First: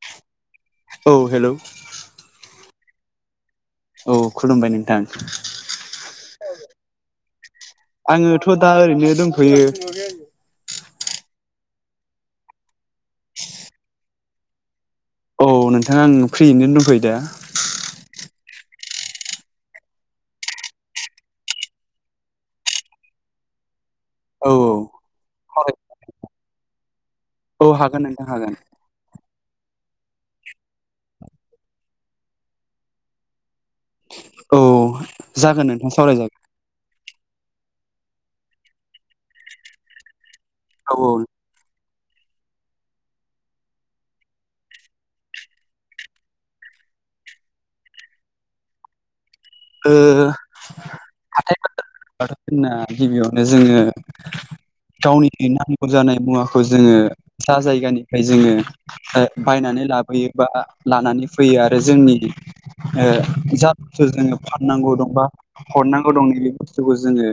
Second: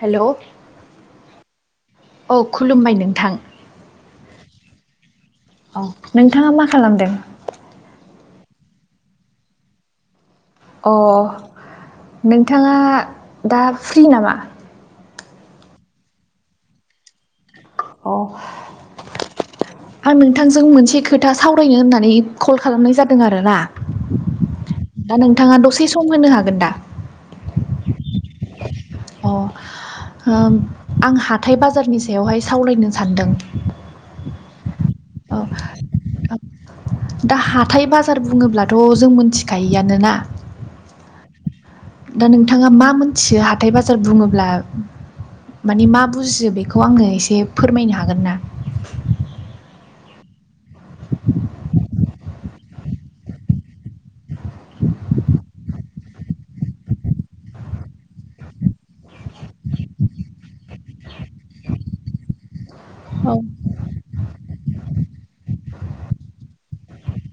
हेल' औ हेल' औ खुलुमबाय नोंथां औ खुलुमबाय नोंथां औ नोंथाङा मा खालामदों आङोथ' दा ओरैनो दंथ'यो अ नोंथाङा दा फ्रि नामा औ नोंथाङा आं फ्रियैनो दंथ'यो दा अ आं नोंथांजों मोनसे खोथा सावरायनो होननानै कल खालामनाय जादों आरोना औ दा नोंथाङा औ दसे सम होनो हागोन दा औ हागोन नोंथां हागोन अ आं हाथाय बाजारनि सायावहाय सावरायनो सानदों औ औ जागोन नोंथाङा सावरायजागोन दा हाथाय बाजार बुङोब्लाथ' जों मोनथिखायोआनोना औ औ दा नोंथाङा मा मोनथियो हाथाय बाजार बुङोब्ला माने मा बुजियो बेखौ आङो एसे फोरमायनो हागोन ना? ओ [inaudible] बाथौ फिना गिबियावनो जोङो गावनि नामखुर जानाय मुवाखौ जोङो जा जायगानिफ्राय जोङो बायनानै लाबोयोबा लानानै फैयो आरो जोंनि ओ औ जाखौ जो फाननांगौ दंबा हरनांगौ दं नैबे बुस्थुखौ जोङो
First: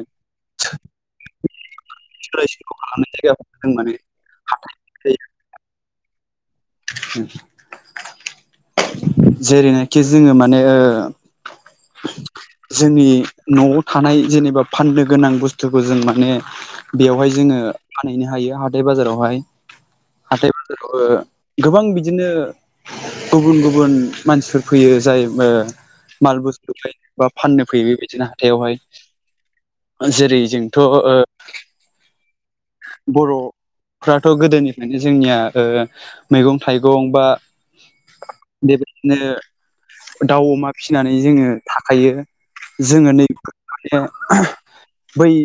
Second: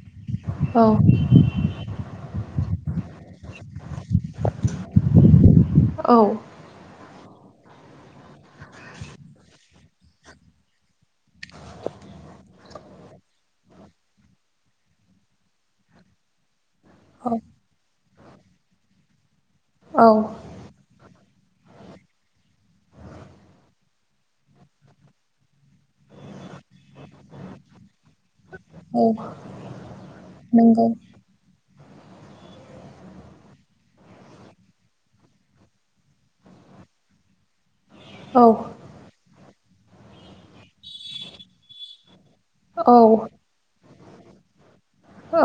औ [unintelligible] औ उम जेरैनाखि जोङो माने ओ [inaudible] जोंनि नआव थानाय जेनेबा फाननो गोनां बुस्थुखौ जों माने औ बेवहाय जोङो ओ फानहैनो हायो हाथाय बाजारावहाय, औ हाथथाय बाजारावबो गोबां बिदिनो गुबुन गुबुन मानसिफोर फैयो जाय ओ माल बुस्थु फै बा फाननो फैयो बेबायदिनो हथायावहाय औ जेरै जोंथ नंगौ ओ बर फ्राथ गोदोनिफ्रायनो जोंनिया ओ मैगं थाइगं बा औ नो दाउ अमा फिसिनानै जोङो थाखायो औ जोङो नै माने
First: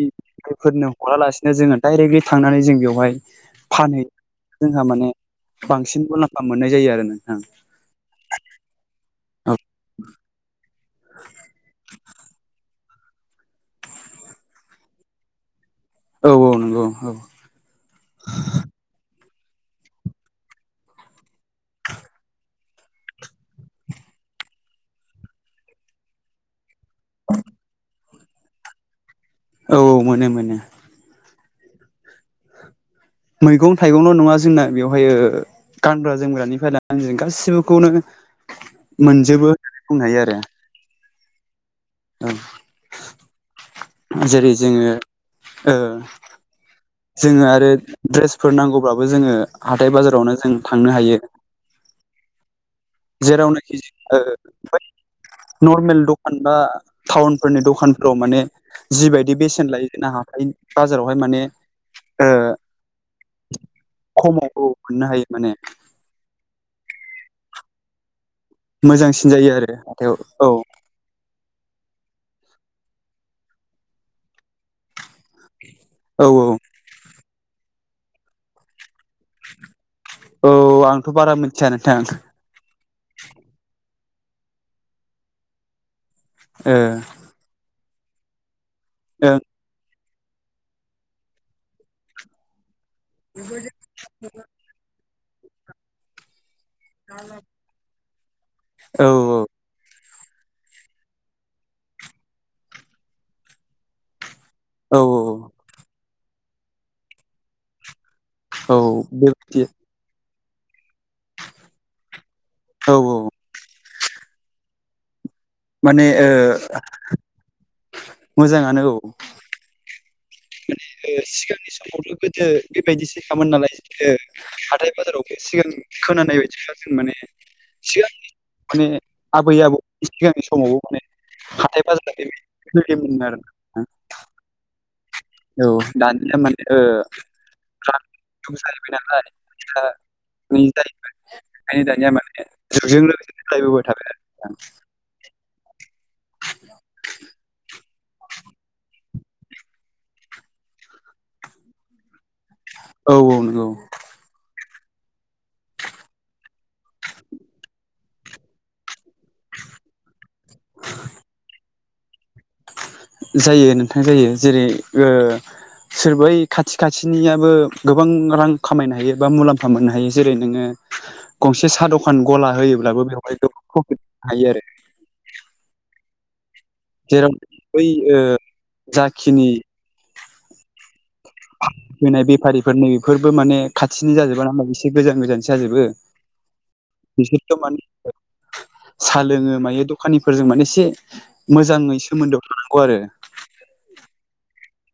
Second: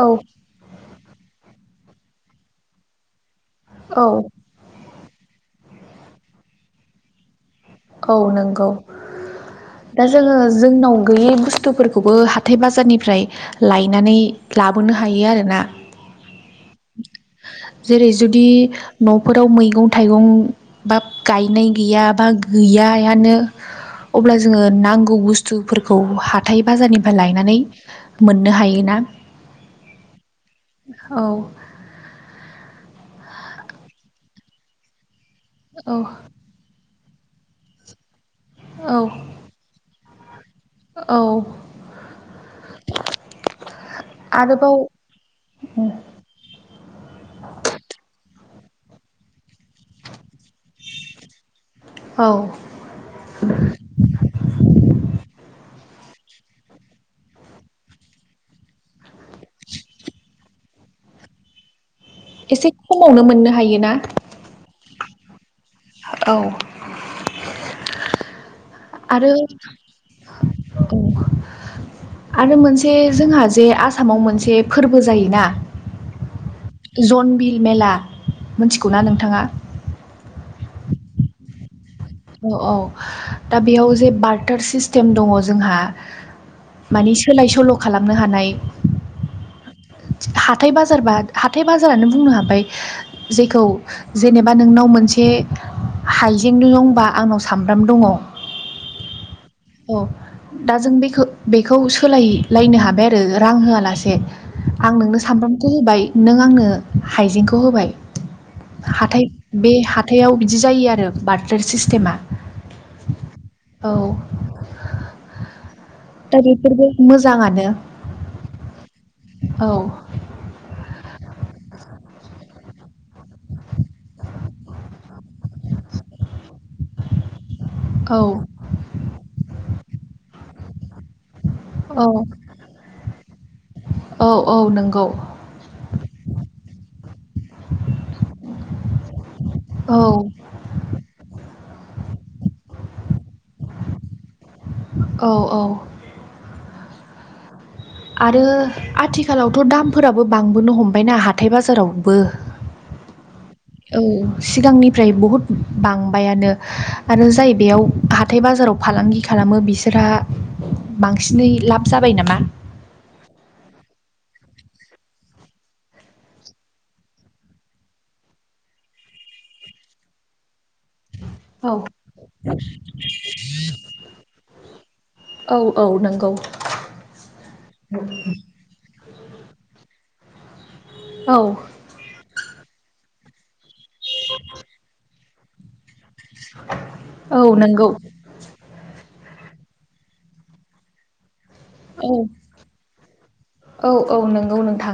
औ हालासिनो जोङो डाइरेक्टलि थांनानै जों बेवहाय औ फानहैयो जोंहा माने बांसिन मुलाम्फा मोननाय जायो आरो नोंथांं। औ नोंगौ। दा जोङो जोंनाव गैयै बुस्थुफोरखौबो हाथाय बा बाजारनिफ्राय लायनानै लाबोनो हायो आरोना। औ औ नोंगौ औ। जेरै- जुदि न फोराव मैगं थाइगं बा गायनाय गैया बा गैयानो अब्ला जोङो नांगौ बुस्थुफोरखौ हाथाय बाजारनिफ्राय लायनानै मोननो हायोना। औ औ मोनो मोनो। औ मैगं थाइगंल नङा जोंना बेवहाय ओ औ गानग्रा जोमग्रानिफ्राय ला गाससिबोखौनो औ मोनजोबो होननानै बुंनो हायो आरो। औ जेरै आरोबाव जोङो ओ जोङो आरो द्रेस फोर नांगौब्लाबो जोङो हाथाय बाजारावनो जों थांनो हायो औ जेरावनाखि ओ नर्मेल खान बा टाउन फोरनि दखानफोराव माने जिबायदि बेसेन लायो जों हाथाय बाजारावहाय मा माने ओ एसे खमावनो मोननो हायो ना। खमाव मोननो हायो माने औ [inaudible] आरो मोजांसिन जायो हाथायाव औ [inaudible] आरो मोनसे जोंहा जे आसामाव मोनसे फोरबो जायो औ जनबिल मेला मिथिगौ ना नोंथाङा? औ आंथ बारा मिथिया नोंथां। औ औ दा बेयाव जे बारटार सिस्टेम दङ जोंहा माने सोलाय सोल खालामनो हानाय ओं हाथथाय बाजारबा हाथथाय बाजारानो बुंनो हाबाय। जेखौ जेनेबा नोंनाव मोनसे हाइक जें लोंबा आंनाव सामब्राम दङ औ औ औ दा जों बेखौ बेखौ सोलाय लायनो हाबाय आरो रां होआलासे आं औ नोंनो सामब्रामखौ होबाय नों आंनो हाइजेंखौ होबाय औ हाथाय बेबायदि बे हाथायाव बिदि जायो आरो बार्थार सिस्टेमा औ औ माने ओ दा बेफोरबो मोजाङानो मोजाङानो औ औ माने सिगांनि समावथ' गोदो बेबायदिसो खामोन नालाय हाथाय बाजारावबो सिगां खोनानाय बायदिबा जों माने औ सिगांनि माने आबै आबौ सिगांनि समाव हाथाइ औ बाजारा बेबादि सोलियोमोन आरो नोंथां औ औ नंगौ औ दानिया माने ओ जाहैबाय नालाय गोयि औ जाहैबाय ओफाय दानिया माने जुगजों लोगोसे सोलायबोबाय थाबाय आरो नोंथां औ औ आरो आथिखालावथ' दामफोराबो बांबोनो हमबायना हाथाय बाजारावबो औ नंगौ औ सिगांनि फ्राय बहुद बांबायानो आरो जाय बेयाव हाथाय बाजाराव फालांगि खालामो बिसोर फ्रा बांसिनै लाब जाबाय नामा जायो नोंथां जायो जेरै ओ सोरबै खाथि खाथिनियाबो गोबां रां खामायनो हायो बा मुलाम्फा मोननो हायो जेरै नोङो औ गंसे साहा दखान गला होयोब्लाबो बेवहाय गोबां प्रफिट मोननो हायो आरो औ औ नंगौ जेराव बै जाखिनि औ होनाय बेफारिफोर नै बेफोरबो माने खाथिनि जाजोबा नामा एसे गोजान गोजानसो जाजोबो औ बिसोरथ' नंगौ माने साहा लोङो मायो यो दखानिफोरजों माने एसे मोजाङै औ सोमोन्दोआव थानांगौ आरो थां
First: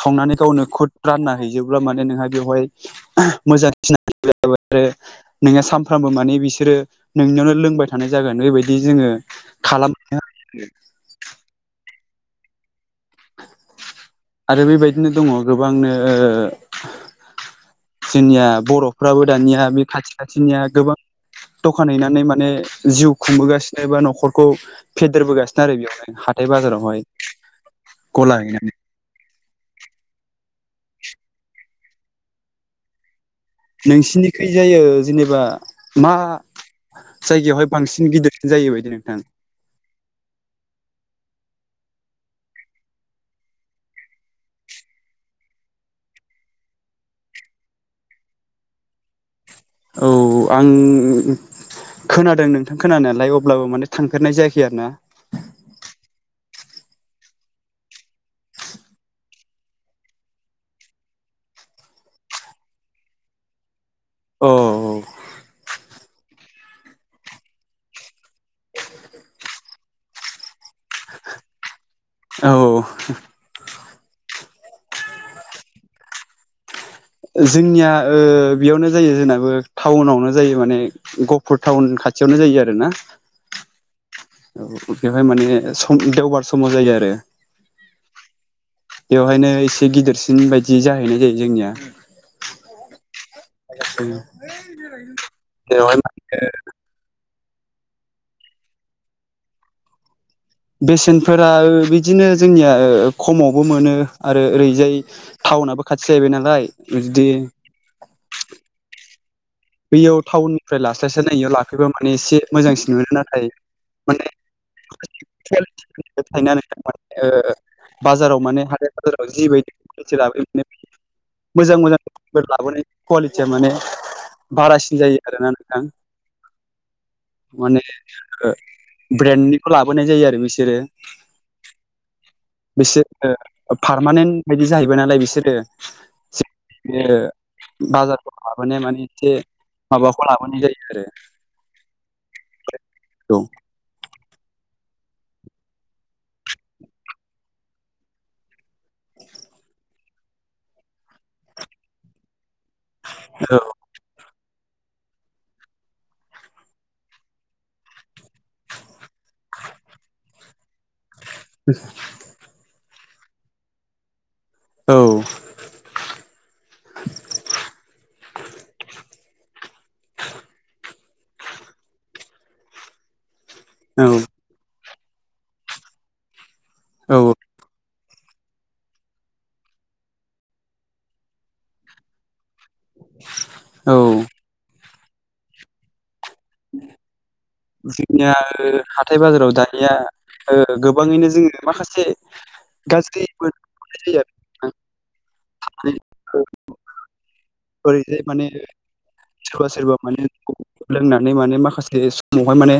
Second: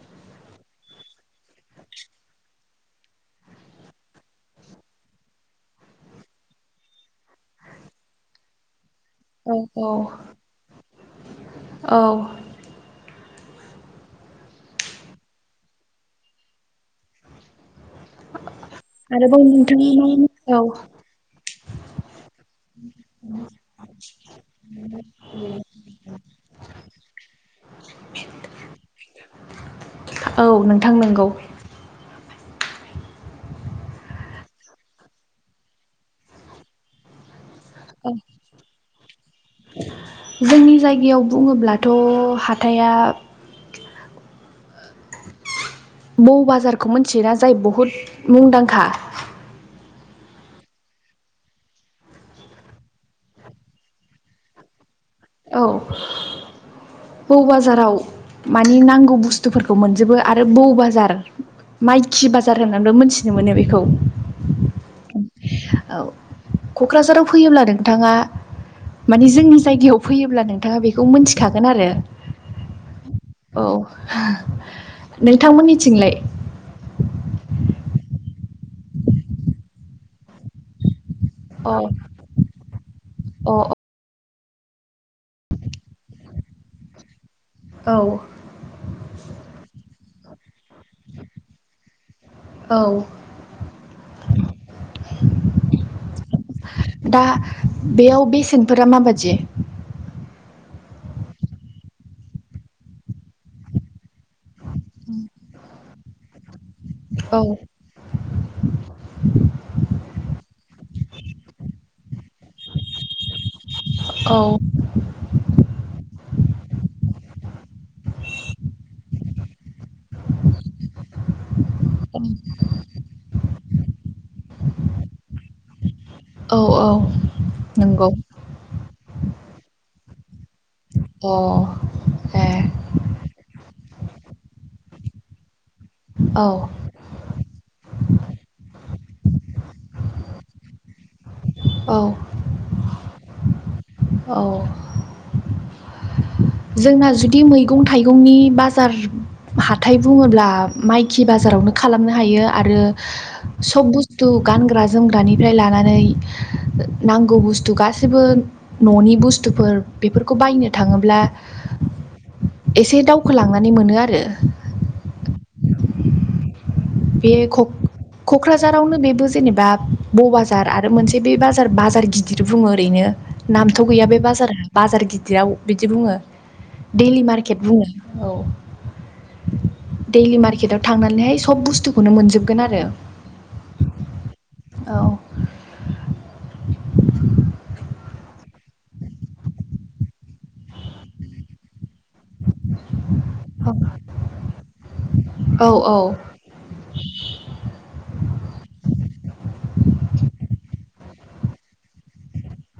सावनानै गावनो खुद रानना हैजोबब्ला माने नोंहा बेवहाय मोजां सिनाय आरो नोङो सानफ्रामबो माने बिसोरो नोंनियावनो लोंबाय थानाय जागोन बेबायदि जोङो औ औ खालामनो हायो औ आरो बेबायदिनो दङ गोबांनो ओ जोंनिया बर'फ्राबो आरोबाव दानिया बे खाथि नों खाथिनिया औ गोबां दखान हैनानै माने जिउ खुंबोगासिनो बा न'खरखौ फेदेरबोगासिनो आरो हा हाथाय बाजारावहाय गला हैनानै औ नोंथां नंगौ नोंसिनिखै जायो जेनेबा मा जायगायावहाय बांसिन गिदिरसिन जायो बायदि नोंथां जोंनि जायगायाव बुङोब्ला थ' हाथाइया बौ बाजारखौ मिथियोना जाय बहुद मुंदांखा औ आं खोनादों नोंथां खोनानायालाय अब्लाबो माने थांफेरनाय जायाखै आरो ना औ बौ बाजाराव मानि नांगौ बुस्थुफोरखौ मोनजोबो आरो बौ बाजार माइकि बाजार होननानैबो मोनथिनो मोनो बेखौ अ औ क'क्राझाराव फैयोब्ला नोंथाङा माने जोंनि जायगायाव फैयोब्ला नोंथाङा बेखौ मोनथिखागोन आरो औ औ नोंथांमोननिथिंलाय? जोंनिया ओ बेयावनो जायो जोंनाबो टाउनावनो जायो माने गहपुर अ टाउन खाथियावनो जायो आरो ना अ औ । बेवहाय माने सम देवबार समाव जायो आरो । औ बेवहायनो एसे गिदिरसिन बायदि जाहैनाय जायो जोंनिया । औ बेवहायनो बांसिन गेदेर जायो आरो जोंनिया हा बेयाव बेसेनफोरा माबादि? बेसेनफोरा बिदिनो जोंनिया खमावबो मोनो आरो ओरै जाय टाउनाबो खाथि जाहैबाय नालाय बिदि औ [inaudible] एसारस नायनो लाफैबा माने एसे मोजांसिन मोनो नाथाय माने औ [unintelligible] ओ माने बाजाराव माने हाथाय बाजाराव जिबायदि लाबोयो माने मोजां मोजां लाबोनाय कुवालिटिया माने बारासिन जायो आरोना नोंथां । औ औ माने नंगौ ओ ब्रेन्डनिखौ लाबोनाय जायो आरो बिसोरो । अ बिसोर ओ पारमानेन्ट बायदि जाहैबाय नालाय बिसोरो औ [unintelligible] बाजारफोर लाबोनाय माने एसे माबाखौ लाबोनाय जायो आरो । औ औ औ जोंना जुदि मैगं थाइगंनि बाजार हाथाइ बुङोब्ला माइखि बाजार रावनो खालामनो आरो औ सब बुुसथु गानग्रा जोमग्रानिफ्राय लानानै ओ नांगौ बुस्थु गासैबो न'नि बुस्थु बुस्थुफोर बेफोरखौ बायनो थाङोब्ला [unintelligible] एसे दावखोलांनानै मोनो आरो । औ बे क'क्राझारावनो बेबो जेनेबा ब बाजार आरो मोनसे बे बाजार बाजार गिदिर बुङो ओरैनो नामथ' औ गैया बे बाजारा बाजार गिदिराव बिदि बुङो दैडलि औ मारकेट बुङो । औ दैडलि मारकेटाव थांनानैहाय सब बुस्थु बथुनो मोनोबगोन आरो औ औ । जोंनिया हाथाय बाजाराव दानिया ओ गोबाङैनो जोङो माखासे गाज्रि मोनाय जायो औ आरोना । [unintelligible] माने सोरबा सोरबा माने लोंनानै माने माखासे समावहाय माने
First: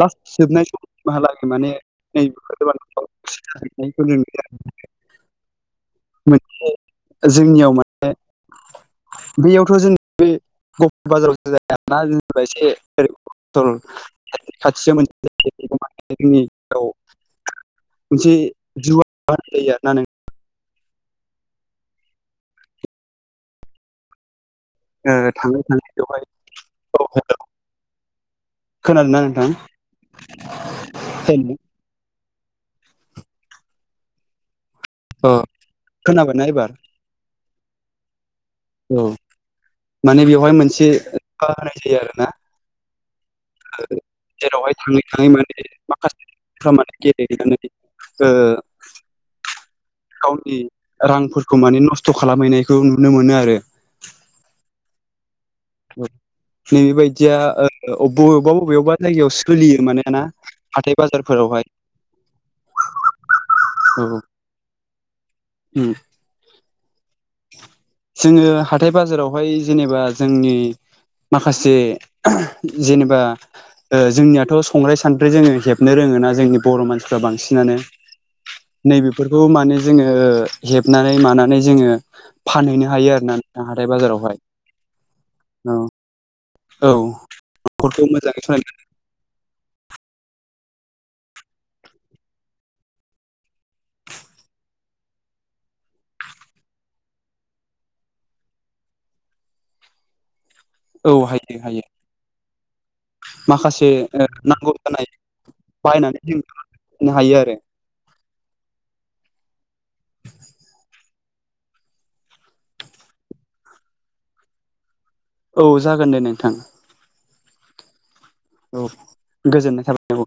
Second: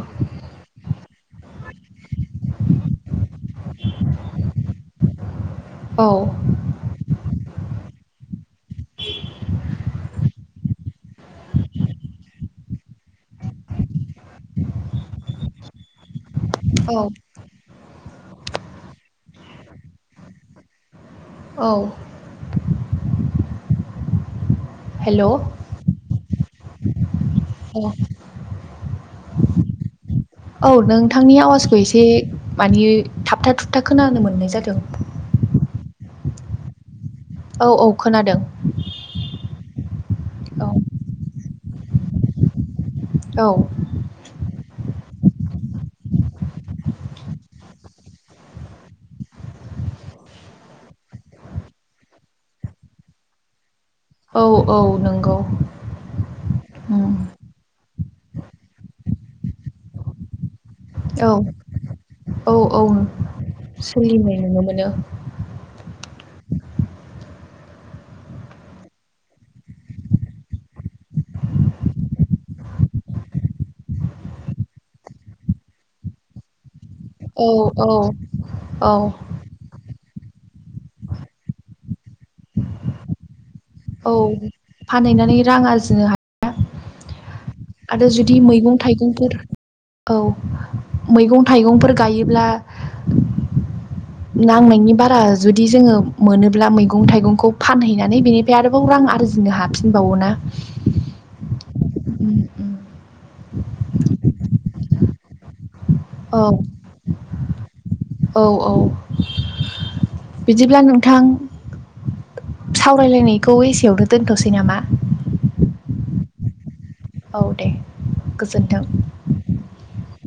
लास जोबनाय सम मालाग माने नैबेखौ गोबनायखौ नुयो आरो । औ जोंनियाव माने बेयावथ' जेन बे [unintelligible] जेनेबा एसे खाथियाव मोनसे [unintelligible] औ मोनसे जिवा जायो आरो ना नोंथां औ ए हेल' औ थाङै थाङै बेवहाय औ हेल' खोनादोंना नोंथां? औ नोंथांनि आवाजखौ एसे मानि थाबथा थुबथा खोनानो मोननाय जादों । अ खोनाबायनाा एबार? औ औ खोनादों औ औ दि आरोना औ जेरावहाय थाङै थाङै माने माखासेफ्रा माने गेलेनानै ओ गावनि रांफोरखौ माने नस्थ' खालामहैनायखौ नुनो मोनो आरो औ औ नंगौ ओ नैबेबायदिया ओ अब बबेबा बबेआवबा जायगायाव सोलियो माने ना हाथाय औ बाजारफोरावहाय औ औ सोलिनाय नुनो मोनो हम [inaudible] जोङो हाथाय बाजारावहाय जेनेबा जोंनि माखासे ओह जेनेबा ओ जोंनियाथ' संग्राय सानद्रि जोङो हेबनो रोङोना जोंनि बर' मानसि फ्रा औ बांसिनानो औ औ नैबेफोरखौ माने जोङो ओ हेबनानै मानानै जोङो फानहैनो हायो आरो ना औ फानहैनानै रां औ आरजिनो हायो औ न'खरखौ आरो जुदि मोजाङै सालायनो मैगं थाइगंफोर औ मैगं थाइगंफोर गायोब्ला नांनायनि बारा जुदि जोङो मोनोब्ला मैगं थाइगंखौ फानहैनानै बेनिफ्राय आरोबाव रां आरजि नो हाफिनबावोना औ हायो हायो माखासे ओ नांगौ जानाय बायनानै औ जोंनो हायो आरो औ औ बिदिब्ला नोंथां सावरायलायनायखौ एसेयावनो दोनथ'सै नामा औ जागोन दे नोंथां औ दे गोजोन्थों औ गोजोननाय थाबाय औ